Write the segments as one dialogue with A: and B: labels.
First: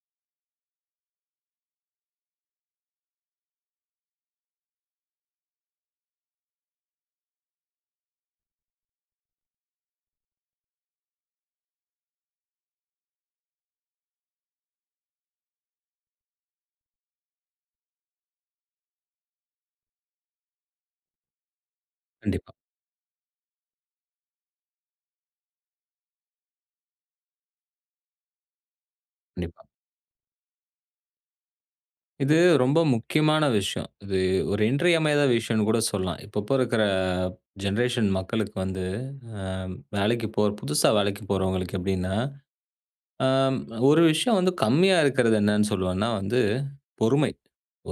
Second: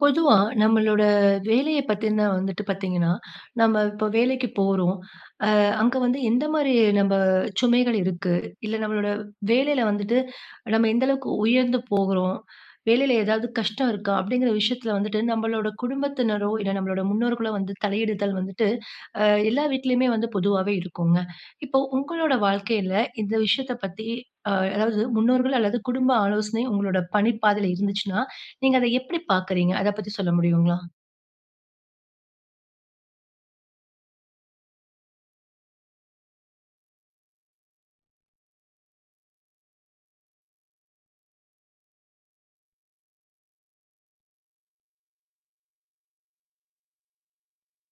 A: பொதுவா நம்மளோட வேலையப் பத்தின வந்துட்டு பார்த்தீங்கன்னா, நம்ம இப்ப வேலைக்கு போறோம். அ, அங்க வந்து எந்த மாதிரி நம்ம சுமைகள் இருக்கு? இல்ல, நம்மளோட வேலையில வந்துட்டு நம்ம எந்த அளவுக்கு உயர்ந்து போகிறோம்? வேலையில ஏதாவது கஷ்டம் இருக்கா? அப்படிங்கிற விஷயத்தில வந்துட்டு, நம்மளோட குடும்பத்தினரோ, இல்ல நம்மளோட முன்னோர்களோ வந்து தலையிடுதல் வந்துட்டு, ஆ, எல்லா வீட்டிலயுமே வந்து பொதுவாவே இருக்குங்க. இப்போ உங்களோட
B: கண்டிப்பா.
A: வாழ்க்கையில, இந்த விஷயத்தப் பத்தி, ஆ, அதாவது முன்னோர்கள் அல்லது குடும்ப ஆலோசனை உங்களோட பணிப் பாதைல இருந்துச்சுன்னா, நீங்க அத எப்படிப்
B: கண்டிப்பா.
A: பார்க்குறீங்க? அத பத்தி சொல்ல முடியுங்களா?
B: இது ரொம்ப முக்கியமான விஷயம். இது ஒரு இன்றியமையாத விஷயம்ன்னு கூட சொல்லலாம். இப்ப, இப்போ இருக்கிற ஜெனரேஷன் மக்களுக்கு வந்து, அ, வேலைக்கு போற புதுசா வேலைக்கு போறவங்களுக்கு எப்படின்னா, ஆ, ஒரு விஷயம் வந்து கம்மியா இருக்குறது என்னன்னு சொல்வேன்னா, வந்து பொறுமை.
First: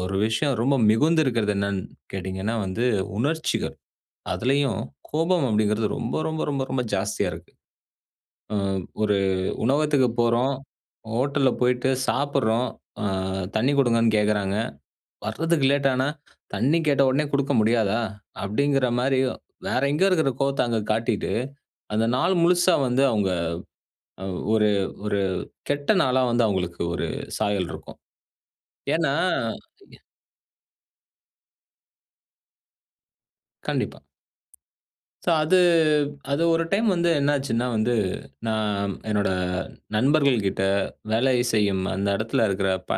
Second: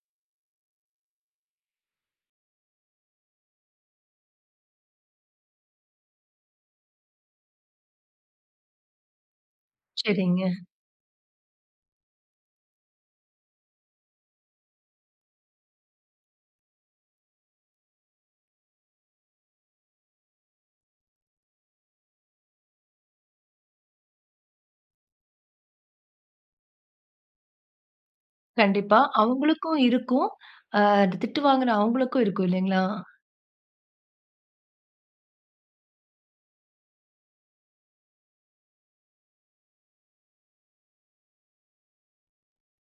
B: ஒரு விஷயம் ரொம்ப மிகுந்து இருக்குறது என்னன்னு கேட்டீங்கன்னா, வந்து உணர்ச்சிகள். அதிலயும் கோபம் அப்படிங்கிறது ரொம்ப, ரொம்ப, ரொம்ப, ரொம்ப ஜாஸ்தியா இருக்கு. அ, ஒரு உணவகத்துக்கு
A: சரிங்க.
B: போறோம் ஹோட்டல்ல போயிட்டு சாப்பிடுறோம். அ, தண்ணி குடுங்கன்னு கேட்குறாங்க. வர்றதுக்கு லேட் ஆனா, "தண்ணி கேட்ட உடனே குடுக்க முடியாதா?" அப்படிங்கிற மாதிரியும், வேற எங்கேயோ இருக்கிற கோவத்த அங்க காட்டிட்டு, அந்த நாள் முழுசா வந்து அவங்க அ, ஒரு ஒரு கெட்ட நாளா வந்து அவங்களுக்கு ஒரு சாயல் இருக்கும்.
A: கண்டிப்பா.
B: ஏன்னா,
A: அவுங்களுக்கும்
B: இவுங்க
A: இருக்கும். அ, திட்டு வாங்குன அவுங்களுக்கும் இருக்கும் இல்லையா?
B: கண்டிப்பா. சோ, அது, அது ஒரு டைம் வந்து என்ன ஆச்சுன்னா வந்து, நான் அ என்னோட நண்பர்கள்கிட்ட வேலை செய்யும் அந்த இடத்தில இருக்கிற ப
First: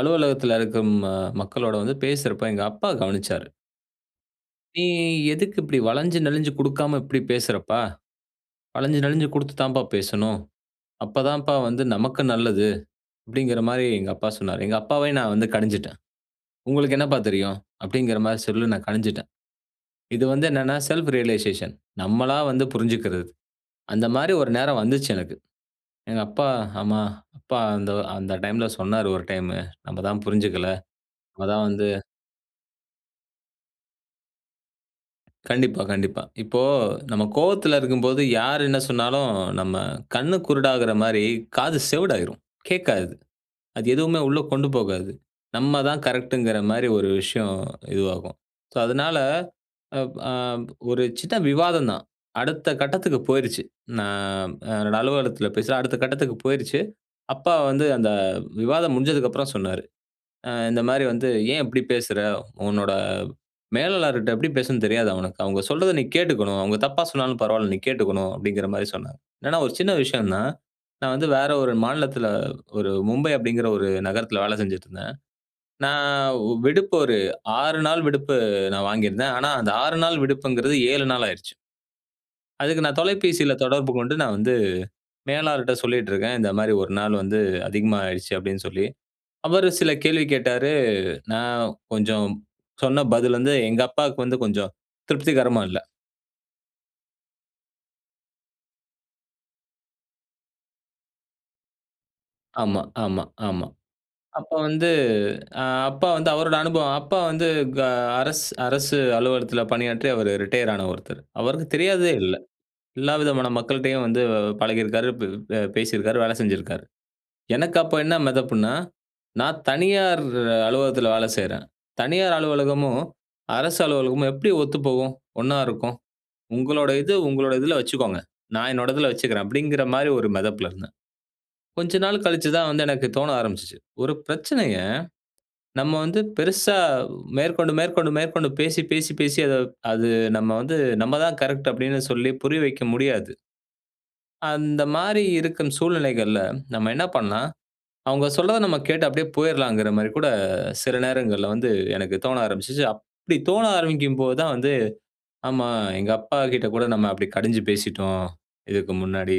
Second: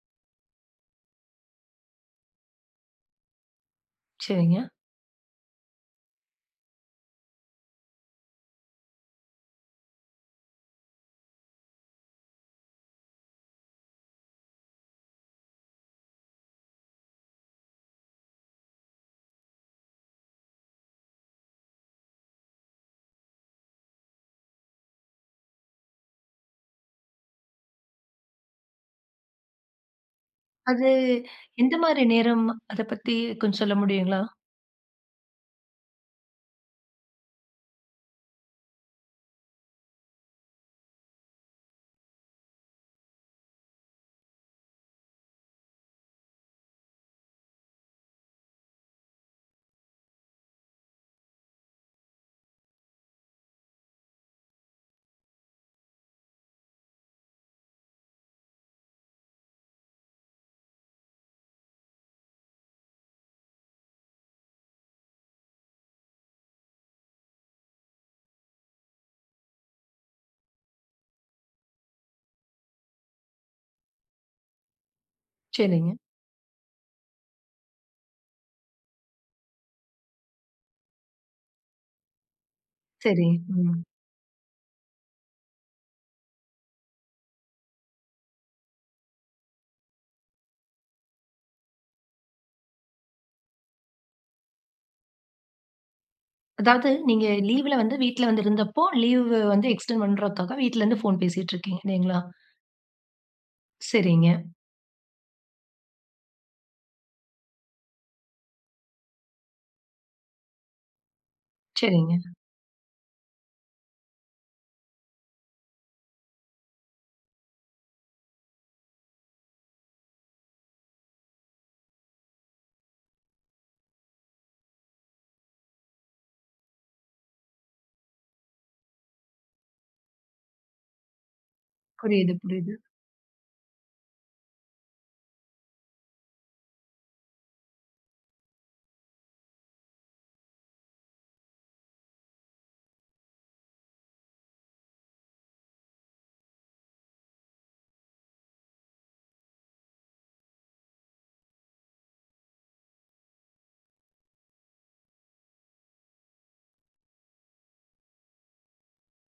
B: அலுவலகத்தில இருக்கும் ம மக்களோட வந்து பேசுறப்ப எங்க அப்பா கவனிச்சாரு.
A: சரிங்க.
B: "நீ எதுக்கு இப்படி வளஞ்சு நெளிஞ்சு கொடுக்காம இப்படி பேசுறப்பா! வளஞ்சு நெளிஞ்சு கொடுத்து தாம்பா பேசணும். அப்பதான் வந்து நமக்கு நல்லது." அப்பிடிங்கிறமாரி எங்க அப்பா சொன்னாரு. எங்க அப்பாவ நான் வந்து கடிஞ்சுட்டேன். "உங்களுக்கு என்னப்பா தெரியும்?" அப்பிடிங்கிற மாரி சொல்லி நான் கடிஞ்சுட்டேன். இது வந்து என்னன்னா? செல்ஃப் ரியலைசேஷன் நம்மளா வந்து புரிஞ்சுக்கிறது. அந்தமாரி ஒரு நேரம் வந்துச்சு எனக்கு. எங்க அப்பா, ஆமா அப்பா அந்த, அந்த டைம்ல சொன்னாரு ஒரு டைம். நம்ம தான் புரிஞ்சுக்கல.
A: அது
B: நம்ம தான் வந்து
A: எந்தமாரி நேரம்? அத பத்தி கொஞ்சம் சொல்ல முடியுங்களா?
B: கண்டிப்பா, கண்டிப்பா. இப்போ நம்ம கோபத்தில இருக்கும்போது யார் என்ன சொன்னாலும் நம்ம கண்ணு குருடாகிறமாரி காது செவிடாயிரும். கேட்காது. அது எதுவுமே உள்ளே கொண்டு போகாது. நம்ம தான் கரெக்ட்ங்கிற மாரி ஒரு விஷயம் இதுவாகும். சோ, அதுனால அ ஒரு சின்ன விவாதம் தான். அடுத்த கட்டத்துக்கு போயிருச்சு. நான் என்னோட அலுவலகத்தில பேசுறேன். அடுத்த கட்டத்துக்கு போயிருச்சு. அப்பா வந்து அந்த விவாதம் முடிஞ்சதுக்கு அப்புறம் சொன்னாரு. ஆ இந்தமாரி வந்து, "ஏன் இப்பிடி பேசுற? உன்னோட மேலாளர்ட்ட எப்பிடி பேசணுன்னு தெரியாதா உனக்கு? அவுங்க சொல்றத நீ கேட்டுக்கணும். அவுங்க தப்பா சொன்னாலும் பரவாயில. நீ கேட்டுக்கணும்." அப்பிடிங்கிறமாரி சொன்னாரு. ஏன்னா ஒரு சின்ன விஷயம் தான், நான் வந்து வேற ஒரு மாநிலத்தில ஒரு மும்பை அப்பிடிங்கிற ஒரு நகரத்தில வேலை செஞ்சுட்டு இருந்தேன்.
A: சரிங்க.
B: நான் விடுப்பு ஒரு 6 நாள் விடுப்பு நான் வாங்கியிருந்தேன். ஆனா, அந்த 6 நாள் விடுப்புங்கிறது 7 நாள் ஆயிருச்சு. அதுக்கு நான்
A: சரி,
B: தொலைபேசியில
A: ம்.
B: தொடர்பு கொண்டு நான் வந்து மேலாளர்ட்ட சொல்லிட்டு இருக்கேன். "இந்தமாரி ஒரு நாள் வந்து அதிகமா ஆயிடுச்சு" அப்பிடின்னு சொல்லி. அவரு சில கேள்வி கேட்டாரு. நான் கொஞ்சம் சொன்ன பதில வந்து எங்க அப்பாவுக்கு வந்து கொஞ்சம் திருப்திகரமா இல்ல.
A: அதாவது, நீங்க லீவ்ல வந்து வீட்ல வந்து இருந்தப்போ, லீவு வந்து எக்ஸ்டெண்ட் பண்றதுக்கு வீட்லருந்து ஃபோன் பேசிட்டிருக்கீங்க, இல்லையா?
B: ஆமா, ஆமா, ஆமா.
A: சரிங்க.
B: அப்போ வந்து ஆ, அப்பா வந்து அவரோட அனுபவம். அப்பா வந்து க அரசு அரசு அலுவலகத்துல பணியாற்றி, அவரு ரிட்டயர் ஆன ஒருத்தர். அவருக்கு தெரியாததே
A: சரிங்க.
B: இல்ல. எல்லா விதமான மக்கள்ட்டேயும் வந்து பழகியிருக்காரு, ப் பே பேசியிருக்காரு, வேலை செஞ்சிருக்காரு. எனக்கு அப்போ என்ன மெதப்புன்னா, "நா தனியார் அலுவலகத்துல வேல செய்யறேன். தனியார் அலுவலகமும், அரசு அலுவலகமும் எப்படி ஒத்துப்போகும்? ஒன்னா இருக்கும்? உங்களோட இது, உங்களோட இதுல வச்சுக்கோங்க. நா என்னோட இதுல வச்சுக்குறேன்." அப்படீங்கிற மாதிரி ஒரு மெதப்புல இருந்தேன். கொஞ்ச நாள்
A: புரியுது,
B: கழிச்சுதான்
A: புரியுது.
B: வந்து எனக்கு தோண ஆரம்பிச்சிச்சு. "ஒரு பிரச்சனைய நம்ம வந்து பெருசா, மேற்கொண்டு மேற்கொண்டு மேற்கொண்டு பேசி பேசி பேசி அத அது நம்ம வந்து, நம்ம தான் கரெக்ட்டு." அப்படீன்னு சொல்லி புரிய வைக்க முடியாது. அந்த மாதிரி இருக்கும் சூழ்நிலைகள்ல நம்ம என்ன பண்ணலாம், அவங்க சொல்றத நம்ம கேட்டு அப்படியே போயிறலாம்கிற மாதிரி கூட சில நேரங்கள்ல வந்து எனக்கு தோண ஆரம்பிச்சுச்சு. அப்படி தோண ஆரம்பிக்கும்போதுதான் வந்து, "ஆமா, எங்க அப்பா கிட்ட கூட நம்ம அப்படி கடிஞ்சு பேசிட்டோம், இதுக்கு முன்னாடி.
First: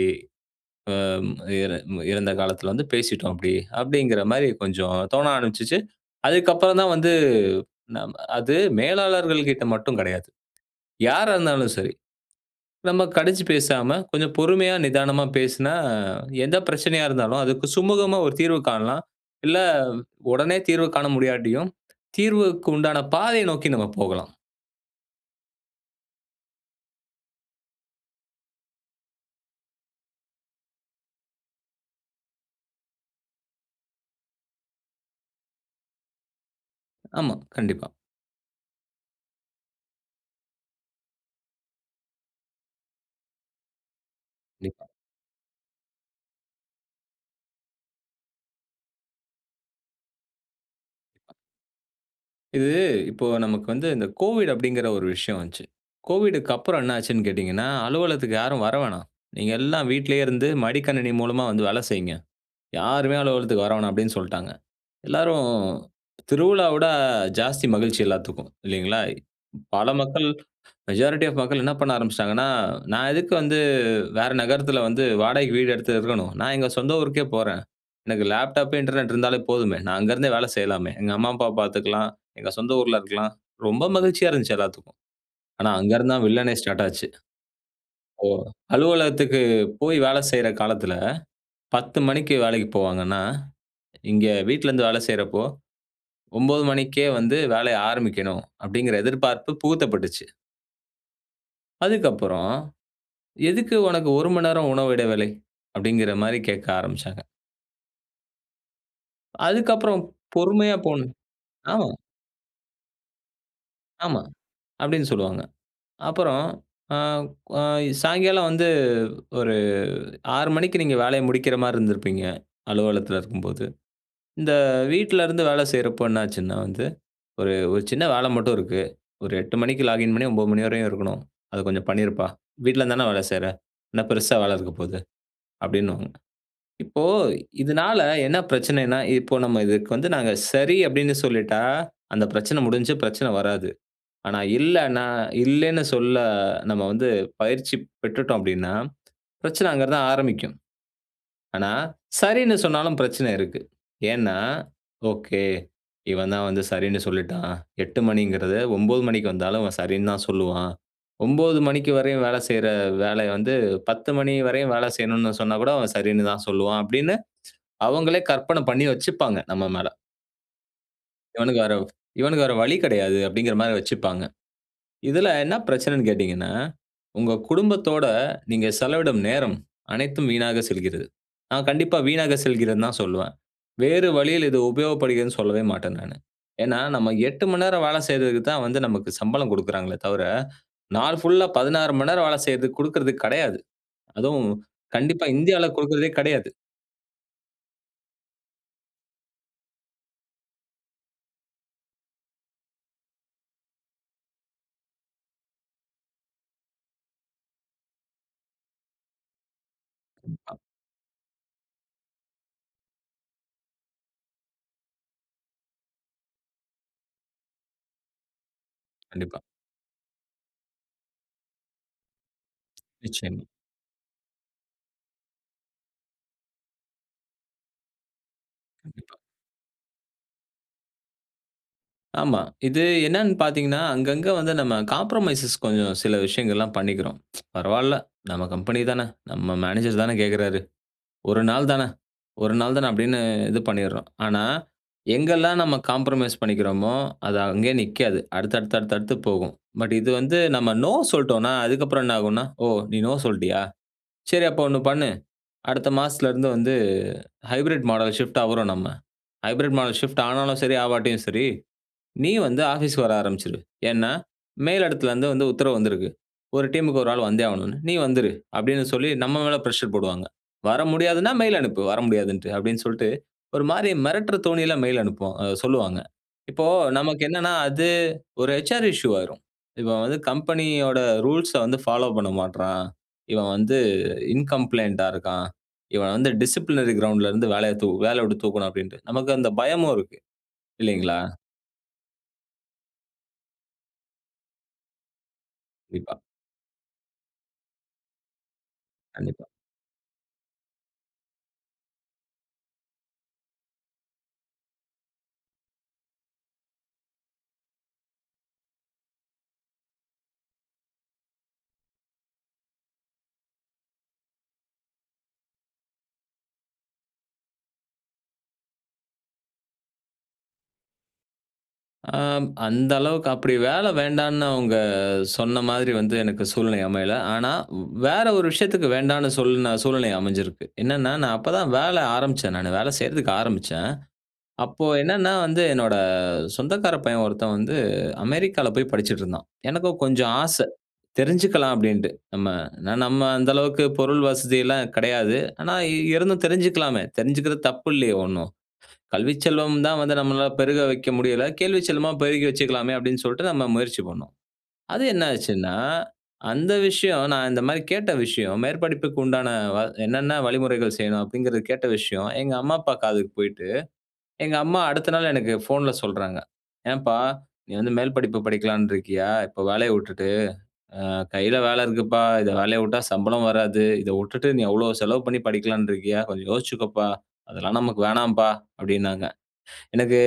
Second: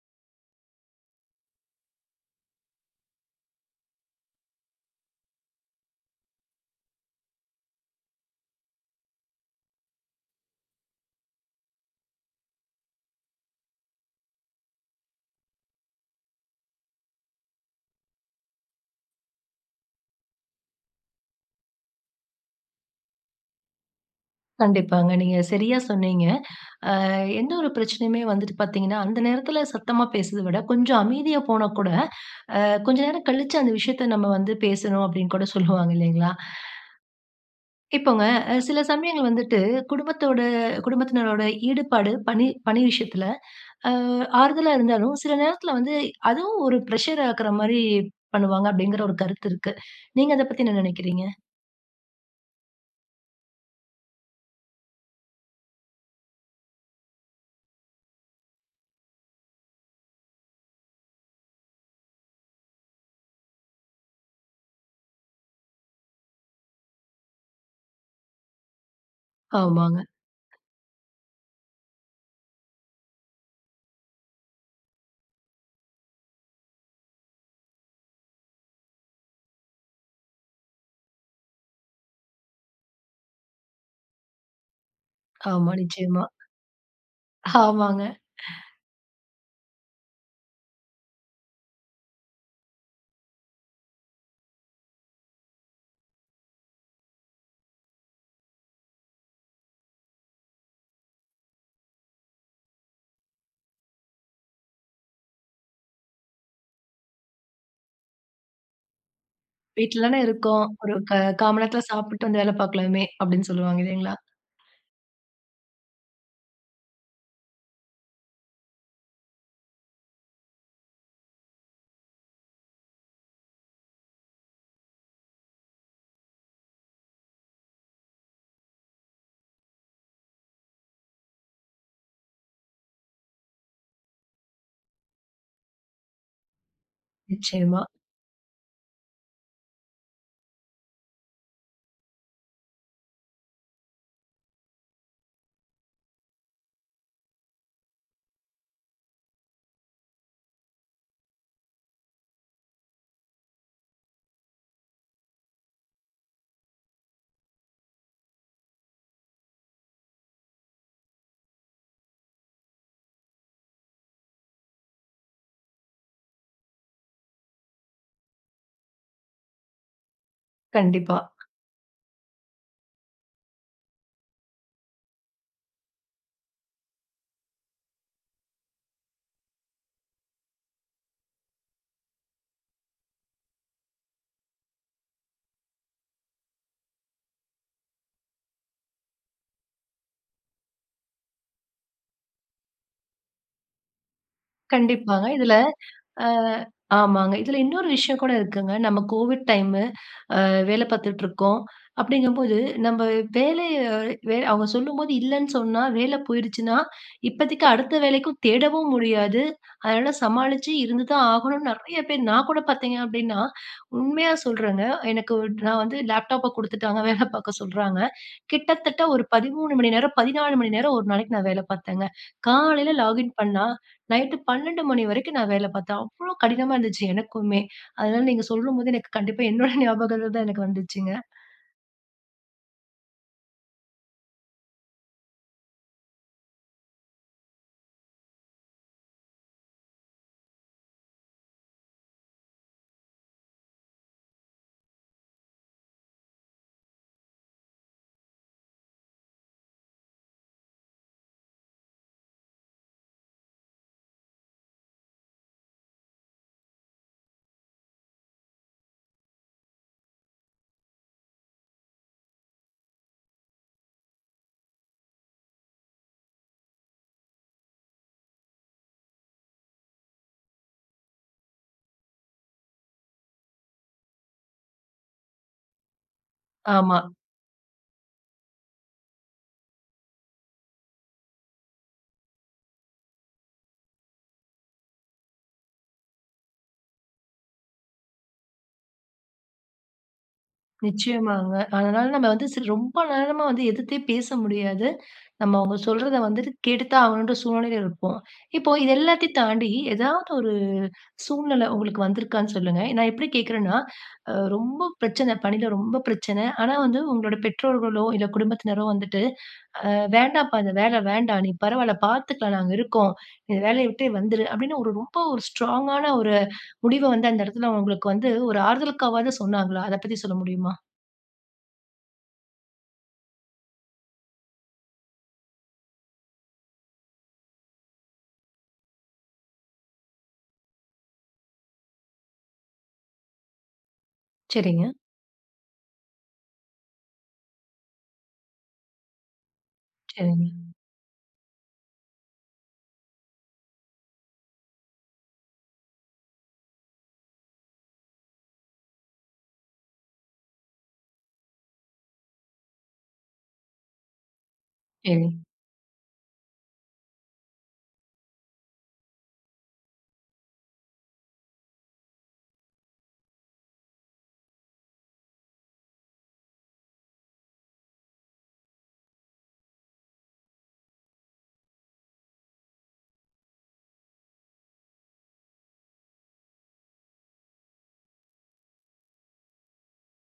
B: அம், இற இறந்த காலத்துல வந்து பேசிட்டோம் அப்படி." அப்படீங்கிற மாதிரி கொஞ்சம் தோண ஆரம்பிச்சுச்சு. அதுக்கப்பறம்தான் வந்து ந அது மேலாளர்கள் கிட்ட மட்டும் கிடையாது. யாரா இருந்தாலும் சரி, நம்ம கடிஞ்சு பேசாம கொஞ்சம் பொறுமையா, நிதானமா பேசுனா எந்தப் பிரச்சனையா இருந்தாலும், அதுக்கு சுமூகமா ஒரு தீர்வு காணலாம். இல்ல, உடனே தீர்வு காண முடியாட்டியும், தீர்வுக்கு உண்டான பாதைய நோக்கி நம்ம போகலாம்.
A: கண்டிப்பாங்க. நீங்க சரியா சொன்னீங்க. அ, எந்த ஒரு பிரச்சனையுமே வந்துட்டு பார்த்தீங்கன்னா, "அந்த நேரத்துல சத்தமா பேசுறத விட கொஞ்சம் அமைதியா போனா கூட, அ, கொஞ்சம் நேரம் கழிச்சு அந்த விஷயத்த நம்ம வந்து பேசணும்." அப்படீன்னு கூட சொல்லுவாங்க இல்லையா?
B: ஆமா. கண்டிப்பா.
A: இப்போங்க, அ, சில சமயங்கள் வந்துட்டு, "குடும்பத்தோட குடும்பத்தினரோட ஈடுபாடு, பணி பணி விஷயத்துல, அ, ஆறுதலா
B: கண்டிப்பா.
A: இருந்தாலும், சில நேரத்துல வந்து அதுவும் ஒரு பிரஷர் ஆக்குற மாதிரி பண்ணுவாங்க." அப்படீங்கிற ஒரு கருத்து இருக்கு. நீங்க அதைப் பத்தி என்ன நெனைக்கிறீங்க?
B: கண்டிப்பா. இது இப்போ நமக்கு வந்து இந்த கோவிட் அப்படிங்கிற ஒரு விஷயம் வந்துச்சு. கோவிட்க்கு அப்புறம் என்ன ஆச்சுன்னு கேட்டீங்கன்னா, அலுவலகத்துக்கு யாரும் வர வேணாம். நீங்க எல்லாம் வீட்டிலேயே இருந்து மடிக்கணினி மூலமா வந்து வேலை செய்யுங்க. யாருமே அலுவலகத்துக்கு வரவேணாம் அப்படின்னு சொல்ட்டாங்க. எல்லாரும் திருவிழாவ விட ஜாஸ்தி மகிழ்ச்சி எல்லாத்துக்கும். இல்லீங்களா? பல
A: ஆமாங்க.
B: மக்கள், மெஜாரிட்டி ஆஃப் மக்கள் என்ன பண்ண ஆரம்பிச்சிட்டாங்கன்னா, "நான் எதுக்கு வந்து வேற நகரத்துல வந்து வாடகைக்கு வீடு எடுத்து இருக்கணும். நான் எங்க சொந்த ஊருக்கே போறேன். எனக்கு லேப்டாப், இன்டர்நெட் இருந்தாலே போதுமே. நான் அங்கிருந்தே வேலை செய்யலாமே! எங்க அம்மா, அப்பாவ பார்த்துக்கலாம். எங்க சொந்த ஊர்ல இருக்கலாம்." ரொம்ப மகிழ்ச்சியா இருந்துச்சு எல்லாத்துக்கும். ஆனா,
A: ஆமா,
B: அங்க
A: நிச்சயமா.
B: இருந்துதான் வில்லனே ஸ்டார்ட் ஆச்சு.
A: ஆமாங்க.
B: ஓ! அலுவலகத்துக்கு போய் வேலை செய்ற காலத்துல 10:00 மணிக்கு வேலைக்கு போவாங்கன்னா, இங்க வீட்ல இருந்து வேலை செய்றப்போ 9:00 மணிக்கே வந்து வேலைய ஆரம்பிக்கணும் அப்படிங்கிற எதிர்பார்ப்பு புகுத்தப்பட்டுச்சு. அதுக்கப்புறம், "எதுக்கு உனக்கு ஒரு மணி நேரம் உணவு இடைவேளை?" அப்படிங்கிற மாதிரி கேட்க ஆரம்பிச்சாங்க. அதுக்கு அப்புறம்
A: வீட்லதான இருக்கோம்.
B: பொறுமையா
A: ஒரு க
B: போணும்
A: 1/4 மணி நேரத்துல
B: ஆமா.
A: சாப்புட்டு வந்து வேலை பார்க்கலாமே அப்படின்னு சொல்வாங்க. இல்லீங்களா!
B: ஆமா. அப்படின்னு சொல்வாங்க. அப்புறம், ஆ, சாயங்காலம் வந்து ஒரு 6:00 மணிக்கு நீங்க வேலைய முடிக்கிற மாதிரி இருந்திருப்பீங்க. அலுவலகத்துல இருக்கும்போது. இந்த வீட்ல இருந்து வேலை செய்றப்போ என்ன ஆச்சுன்னா வந்து, "ஒரு, ஒரு சின்ன வேலை மட்டும் இருக்கு. ஒரு 8:00 மணிக்கு லாகின் பண்ணி 9:00 மணி வரையும் இருக்கணும். அத கொஞ்சம் பண்ணிருப்பா! வீட்ல இருந்து தானே வேலை செய்ற. என்ன பெருசா வேலை இருக்கப் போகுது", அப்படின்னுவாங்க. இப்போ
A: நிச்சயமா.
B: இதனால என்ன பிரச்சனைனா, இப்போ நம்ம இதுக்கு வந்து நாங்க சரி அப்படின்னு சொல்லிட்டா, அந்த பிரச்சனை முடிஞ்சு. பிரச்சனை வராது. ஆனா, இல்லனா, இல்லன்னு சொல்ல நம்ம வந்து பயிற்சி பெற்றுட்டோம் அப்படின்னா, பிரச்சனை அங்க தான் ஆரம்பிக்கும். ஆனா, சரின்னு சொன்னாலும் பிரச்சனை இருக்கு. ஏன்னா, "ஓகே. இவன் தான் வந்து சரின்னு சொல்லிட்டான். 8:00 மணிங்கிறது 9:00 மணிக்கு வந்தாலும், அவன் சரின்னு தான் சொல்லுவான். 9:00 மணிக்கு வரையும் வேலை செய்யிற வேலைய வந்து, 10:00 மணி வரையும் வேலை செய்யணுன்னு சொன்னா கூட அவன் சரின்னு தான் சொல்லுவான்." அப்படின்னு, அவுங்களே கற்பனை பண்ணி வச்சுப்பாங்க நம்ம மேல.
A: கண்டிப்பா.
B: "இவனுக்கு வேற இவனுக்கு வேற வழி கெடையாது." அப்படீங்கற மாரி வச்சுப்பாங்க. இதுல என்ன பிரச்சனைன்னு கேட்டீங்கன்னா, உங்க குடும்பத்தோட நீங்க செலவிடும் நேரம் அனைத்தும் வீணாக செல்கிறது. நா கண்டிப்பா வீணாக செல்கிறதுன்னு தான் சொல்லுவேன். வேறு வழியில் இது உபயோகப்படுகிறதுன்னு சொல்லவே மாட்டேன் நானு. ஏன்னா, நம்ம 8 மணி நேரம் வேல செய்றதுக்கு தான் வந்து நமக்கு சம்பளம் குடுக்கறாங்களே தவிர, நாள் ஃபுல்லா 16 மணி நேரம் வேல செய்றதுக்கு குடுக்குறது கெடையாது. அதுவும்,
A: கண்டிப்பாங்க.
B: கண்டிப்பா
A: இதுல
B: இந்தியாவில குடுக்குறதே
A: அ
B: கெடையாது.
A: ஆமாங்க. இதுல இன்னொரு விஷயம் கூட இருக்குங்க. நம்ம கோவிட் டைமு. அ, வேல பார்த்துட்ருக்கோம். அப்படீங்கும்போது நம்ப வேலைய வே அவங்க சொல்லும்போது இல்லன்னு சொன்னா, வேலை போயுருச்சுன்னா, இப்பத்திக்கு அடுத்த வேலைக்கும் தேடவும் முடியாது. அதனால
B: கண்டிப்பா.
A: சமாளிச்சு இருந்து தான் ஆகணும்ன்னு நெறைய பேர், நா கூட பார்த்தீங்க அப்படீன்னா, உண்மையா சொல்றேங்க. எனக்கு ஒரு நா வந்து லேப்டாப்ப குடுத்துட்டாங்க. வேல பார்க்க சொல்றாங்க. கிட்டத்தட்ட ஒரு
B: கண்டிப்பா.
A: 13 மணிநேரம், 14 மணி நேரம் ஒரு நாளைக்கு நா வேல பார்த்தேங்க. காலையில லாகின்
B: நிச்சயமா.
A: பண்ணா நைட்டு 12:00 வரைக்கும் நா வேல பார்த்தேன். அவ்வளோ கடினமா இருந்துச்சு எனக்குமே. அதனால நீங்க சொல்லும்போது, எனக்கு
B: கண்டிப்பா.
A: கண்டிப்பா என்னோட ஞாபகங்கள் தான் எனக்கு வந்துச்சுங்க.
B: ஆமா. இது என்னன்னு பாத்தீங்கன்னா, அங்கங்க வந்து நம்ம காம்ப்ரமைசஸ் கொஞ்சம் சில விஷயங்கள்லாம் பண்ணிக்குறோம். பரவால்ல, நம்ம கம்பெனி தானே, நம்ம மேனேஜர் தானே கேட்குறாரு. 1 நாள் தானே, 1 நாள் தானே அப்படின்னு இது பண்ணீர்றோம். ஆனா, எங்கெல்லாம் நம்ம காம்ப்ரமைஸ் பண்ணிக்கிறோமோ, அது அங்கேயே நிக்காது. அடுத்து அடுத்து அடுத்து அடுத்து போகும். பட் இது வந்து நம்ம நோ சொல்ட்டோம்னா, அதுக்கப்புறம் என்ன ஆகும்னா, ஓ, நீ நோ சொல்ட்டியா? சரி, அப்ப ஒண்ணு பண்ணு. அடுத்த மாசத்துல இருந்து வந்து ஹைப்ரிட் மாடல் ஷிஃப்ட் ஆவுறோம் நம்ம. ஹைப்ரிட் மாடல் ஷிஃப்ட் ஆனாலும் சரி, ஆவாட்டியும் சரி, நீ வந்து ஆஃபீஸ் வர ஆரம்பிச்சுரு. ஏன்னா, மேல் இடத்துலருந்து வந்து உத்தரவு வந்திருக்கு. 1 டீம் க்கு 1 ஆள் வந்தே ஆகணும்னு. நீ வந்துரு அப்படின்னு சொல்லி நம்ம மேல பிரஷர் போடுவாங்க. வர முடியாதுன்னா மெயில் அனுப்பு, வர முடியாதுன்னுட்டு அப்படின்னு சொல்லிட்டு, ஒரு மாதிரி மிரட்டுற தோணில மெயில் அனுப்பச் சொல்லுவாங்க. இப்போ
A: ஆமா.
B: நமக்கு என்னன்னா, அது ஒரு ஹச்.ஆர் இஷ்யூ ஆயிரும். இவன் வந்து கம்பெனியோட ரூல்ஸ்ச வந்து ஃபாலோ பண்ண மாட்றான். இவன் வந்து இன்கம்ப்ளையிண்ட்டா இருக்கான். இவன் வந்து டிசிப்ளினரி கிரவுண்டுலருந்து வேலையதூ வேலைய விட்டு தூக்கணும் அப்படின்னுட்டு, நமக்கு அந்த பயமும் இருக்கு. இல்லிங்களா?
A: நிச்சயமாங்க. அதனால நம்ம வந்து சில ரொம்ப நேரமா வந்து எதிர்த்தே பேச முடியாது. நம்ம அவங்க
B: கண்டிப்பா.
A: சொல்றத வந்துட்டு கேட்டு தான் ஆகணும்ன்ற சூழ்நிலைல இருப்போம். இப்போ இதெல்லாத்தையும்
B: கண்டிப்பா.
A: தாண்டி ஏதாவது ஒரு சூழ்நிலை உங்களுக்கு வந்துருக்கான்னு சொல்லுங்க. நான் எப்டி கேட்குறனா, அ, ரொம்ப பிரச்சனைல, ரொம்ப பிரச்சனை ஆனா, வந்து உங்களுடைய பெற்றோர்களோ, இல்ல குடும்பத்தினரோ வந்துட்டு, "அ, வேண்டாம்ப்பா, அந்த வேல வேண்டா, நீ பரவால்ல பாத்துக்கலாம், நாங்க இருக்கோம். இந்த வேலய விட்டே வந்துரு" அப்படின்னு ஒரு ரொம்ப ஒரு ஸ்ட்ராங்கான ஒரு முடிவ வந்து, அந்த இடத்துல உங்களுக்கு வந்து ஒரு ஆறுதலுக்காகவாவது சொன்னாங்களா? அதைப் பத்தி சொல்ல முடியுமா?
B: ஆம். அந்த அளவுக்கு அப்படி வேலை வேண்டாம்னு அவங்க சொன்ன மாதிரி வந்து, எனக்கு சூழ்நிலை அமையல. ஆனா, வேற ஒரு விஷயத்துக்கு வேண்டாம்னு சொல்லுன சூழ்நிலை அமைஞ்சிருக்கு. என்னான்னா, நான் அப்பதான் வேலை ஆரம்பிச்சேன், நானு. வேலை செய்யறதுக்கு ஆரம்பிச்சேன். அப்போ,
A: சரிங்க.
B: என்னோட சொந்தக்காரப் பையன் ஒருத்தன் வந்து, அமெரிக்காவில் போய் படிச்சிட்டு இருந்தான். எனக்கும் கொஞ்சம் ஆசை.
A: சரிங்க.
B: தெரிஞ்சுக்கலாம் அப்படீன்னுட்டு, நம்ம ஏன்னா, நம்ம அந்த அளவுக்கு பொருள் வசதியெல்லாம் கிடையாது. ஆனா, இருந்தும் தெரிஞ்சுக்கலாமே. தெரிஞ்சுக்கிறது தப்பு இல்லையே ஒண்ணும்! "கல்விச் செல்வம் தான் வந்து நம்மளால பெருக வைக்க முடியல. கேள்விச் செல்வமா பெருகி வச்சுக்கலாமே" அப்படீன்னு சொல்லிட்டு நம்ம முயற்சி பண்ணோம். அது என்ன
A: சரி.
B: ஆச்சுன்னா, அந்த விஷயம், நான் இந்த மாதிரி கேட்ட விஷயம், மேற்படிப்புக்கு உண்டான வ என்னான்ன வழிமுறைகள் செய்யணும்? அப்படீங்கிறது கேட்ட விஷயம், எங்க அம்மா, அப்பா காதுக்கு போயிட்டு, எங்க அம்மா அடுத்த நாள், எனக்கு ஃபோன்ல சொல்றாங்க. "ஏன்பா, நீ வந்து மேல் படிப்பு படிக்கலாம்னு இருக்கியா? இப்ப வேலைய விட்டுட்டு? ஆ, கையில் வேலை இருக்குப்பா. இதை வேலைய விட்டா சம்பளம் வராது. இதை விட்டுட்டு, நீ அவ்வளவு செலவு பண்ணி படிக்கலான்ட்டு இருக்கியா? கொஞ்சம் யோசிச்சுக்கப்பா. அதெல்லாம் நமக்கு வேணாம்பா" அப்படீன்னாங்க. எனக்கு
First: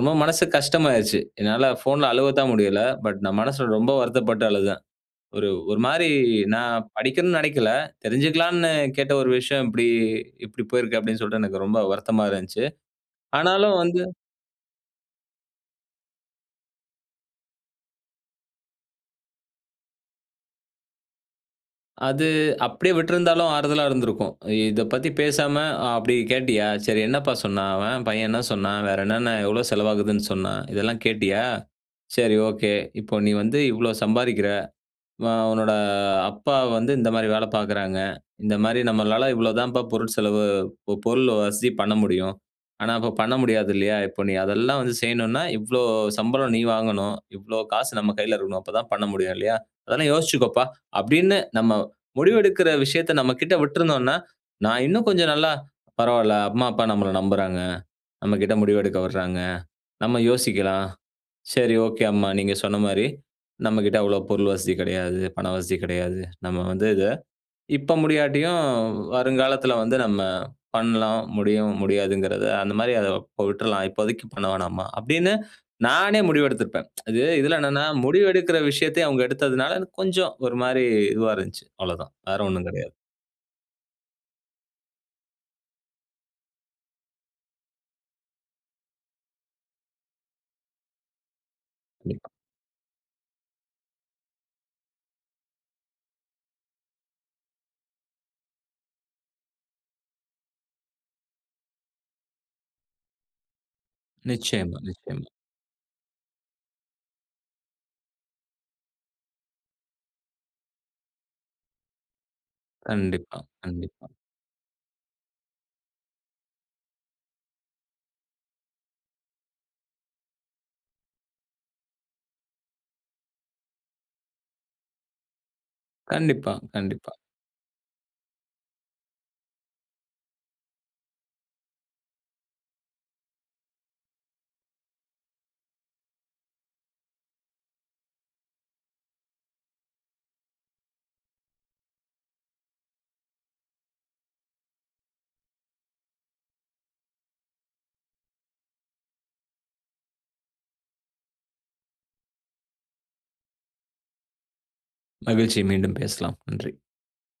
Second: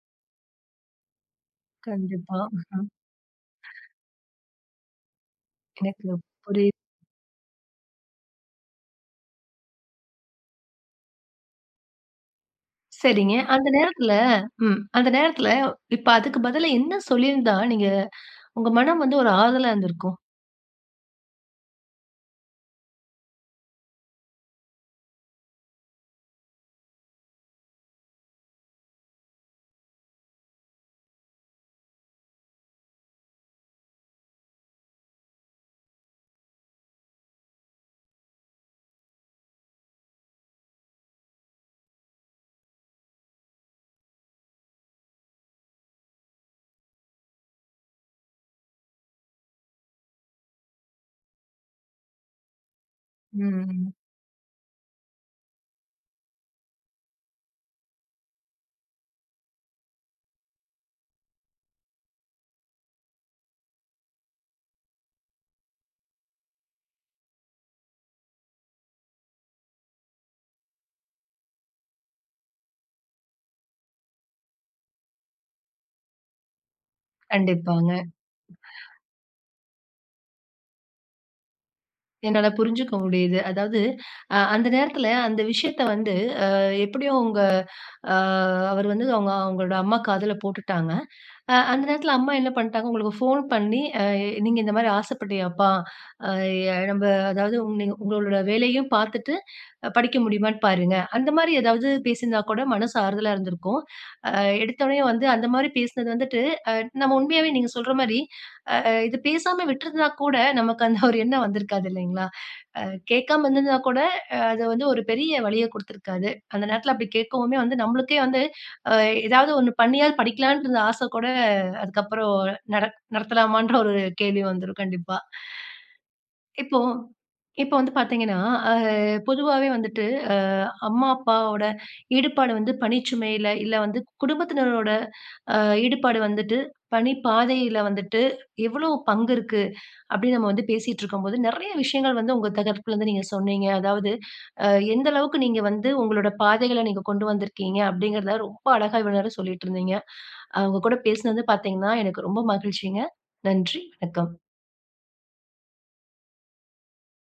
B: ரொம்ப மனசு கஷ்டமாகிருச்சு. என்னால ஃபோன்ல
A: கண்டிப்பா.
B: அழுவத்தான்
A: ஆஹ்ம்.
B: முடியல. பட் நான் மனசுல ரொம்ப வருத்தப்பட்டு அழுதேன். ஒரு ஒரு
A: எனக்கு
B: மாதிரி,
A: புரியு
B: நான் படிக்கணும்னு நெனைக்கல. தெரிஞ்சுக்கலாம்னு கேட்ட ஒரு விஷயம் இப்படி இப்படி போயிருக்கு அப்படீன்னு சொல்லிட்டு, எனக்கு ரொம்ப வருத்தமா இருந்துச்சு.
A: சரிங்க. அந்த
B: ஆனாலும் வந்து
A: நேரத்துல ம். அந்த நேரத்துல இப்ப, அதுக்கு பதிலா என்ன சொல்லிருந்தா, நீங்க உங்க மனம் வந்து ஒரு ஆறுதலா இருந்திருக்கும்?
B: அது அப்படியே விட்டுருந்தாலும் ஆறுதலா இருந்திருக்கும். இ இதைப் பற்றிப் பேசாம, "அப்படி கேட்டியா? சரி, என்னப்பா சொன்னான் அவன்? பையன் என்ன சொன்னான்? வேற என்னென்ன, எவ்வளவு செலவாகுதுன்னு சொன்னான்? இதெல்லாம் கேட்டியா? சரி, ஒகே. இப்ப, கு நீ வந்து இவ்வளவு சம்பாரிக்கிற. உன்னோட அப்பா வந்து இந்த மாதிரி வேலை பார்க்குறாங்க. இந்த மாதிரி நம்மளால இவ்வளவுதாம்பா பொருள்செலவு பொருள் வசதி பண்ண முடியும். ஆனா, இப்ப பண்ண முடியாது. இல்லையா? இப்ப, நீ அதெல்லாம் வந்து செய்யணும்னா, இவ்வளவு சம்பளம் நீ வாங்கணும்? இவ்வளவு காசு நம்ம கையில இருக்கணும். அப்ப தான் பண்ண முடியும் இல்லையா? அதெல்லாம் யோசிச்சுக்கப்பா." அப்படீன்னுட்டு, நம்ம முடிவெடுக்கிற விஷயத்த நம்மகிட்ட
A: ம், ம்.
B: விட்டுருந்தோன்னா, நான் இன்னும் கொஞ்சம் நல்லா, "பரவால்ல அம்மா, அப்பா நம்மள நம்புறாங்க. நம்மகிட்ட முடிவு எடுக்க விடுறாங்க. நம்ம யோசிக்கலாம். சரி, ஒகே அம்மா. நீங்க சொன்ன மாதிரி, நம்மகிட்ட அவ்வளவு பொருள் வசதி கிடையாது, பண வசதி கிடையாது. நம்ம வந்து இதை இப்ப முடியாட்டியும், வருங்காலத்துல வந்து நம்ம பண்ணலாம், முடியும், முடியாதுங்கிறத, அந்த மாதிரி அதை இப்ப விட்றலாம். இப்போதைக்கு பண்ண வேணாம்மா." அப்படீன்னு, நானே முடிவெடுத்திருப்பேன். இது இதுல என்னன்னா,
A: கண்டிப்பாங்க.
B: முடிவெடுக்கிற விஷயத்த அவுங்க எடுத்ததுனால, எனக்கு கொஞ்சம் ஒரு மாதிரி இதுவா இருந்துச்சு. அவ்வளவுதான். வேற
A: என்னால்
B: ஒண்ணும் கிடையாது.
A: புரிஞ்சுக்க முடியுது. அதாவது, அந்த நேரத்துல, அந்த விஷயத்த வந்து, எப்படியும் உங்க. ஆ, அவரு வந்து, அவங்க உங்களோட அம்மா காதுல போட்டுட்டாங்க. அந்த நேரத்துல
B: கண்டிப்பா.
A: அம்மா என்ன பண்ணிட்டாங்க, உங்களுக்கு ஃபோன் பண்ணி, "அ, நீங்க இந்த மாதிரி ஆசைப்பட்டியப்பா? அ, நம்ப அதாவது, நீங்க உங்களோட வேலையும் பார்த்துட்டு, படிக்க முடியுமான்னு பாருங்க." அந்த மாதிரி ஏதாவது பேசிருந்தா கூட மனசு ஆறுதலா இருந்திருக்கும். அ,
B: நிச்சயமா,
A: எடுத்த உடனே
B: நிச்சயமா.
A: வந்து அந்த மாதிரி பேசினது வந்துட்டு, அ, நம்ம உண்மையாவே நீங்க சொல்ற மாதிரி, ஆ, இது பேசாம விட்டுருந்தா கூட, நமக்கு அந்த ஒரு எண்ணம் வந்திருக்காது. இல்லையாங்க? அ,
B: கண்டிப்பா.
A: கேக்காம இருந்திருந்தா கூட,
B: கண்டிப்பா.
A: அ, அது வந்து ஒரு பெரிய வலியைக் குடுத்திருக்காது. அந்த நேரத்துல அப்படி கேக்கவுமே வந்து, நம்மளுக்கே வந்து, அ, ஏதாவது ஒண்ணு பண்ணியாவது படிக்கலான்ட்டு இருந்த ஆசை கூட, அதுக்கு அப்புறம் நடத் நடத்தலாமான்ற ஒரு கேள்வி வந்துரும். கண்டிப்பா.
B: கண்டிப்பா,
A: இப்போ
B: கண்டிப்பா.
A: இப்போ வந்து பார்த்தீங்கன்னா, அ, பொதுவாவே வந்துட்டு, அ, அம்மா, அப்பாவோட ஈடுபாடு வந்து பணிச்சுமையில, இல்ல வந்து, குடும்பத்தினரோட ஈடுபாடு வந்துட்டு, பணிப்பாதையில வந்துட்டு எவ்வளவு பங்கு இருக்கு, அப்படீன்னு நம்ம வந்து பேசிட்டு இருக்கும்போது, நிறைய விஷயங்கள் வந்து உங்க தரப்புல இருந்து நீங்க சொன்னீங்க. அதாவது, எந்த அளவுக்கு நீங்க வந்து உங்களோட பாதைகள நீங்க கொண்டு வந்திருக்கீங்க. அப்படிங்கிறத, ரொம்ப அழகா இவ்வளவு நேரம் சொல்லிட்டு இருந்தீங்க. உங்க கூட பேசினது பார்த்தீங்கன்னா, எனக்கு ரொம்ப மகிழ்ச்சிங்க. நன்றி. வணக்கம்.
B: மகிழ்ச்சி. மீண்டும் பேசலாம். நன்றி.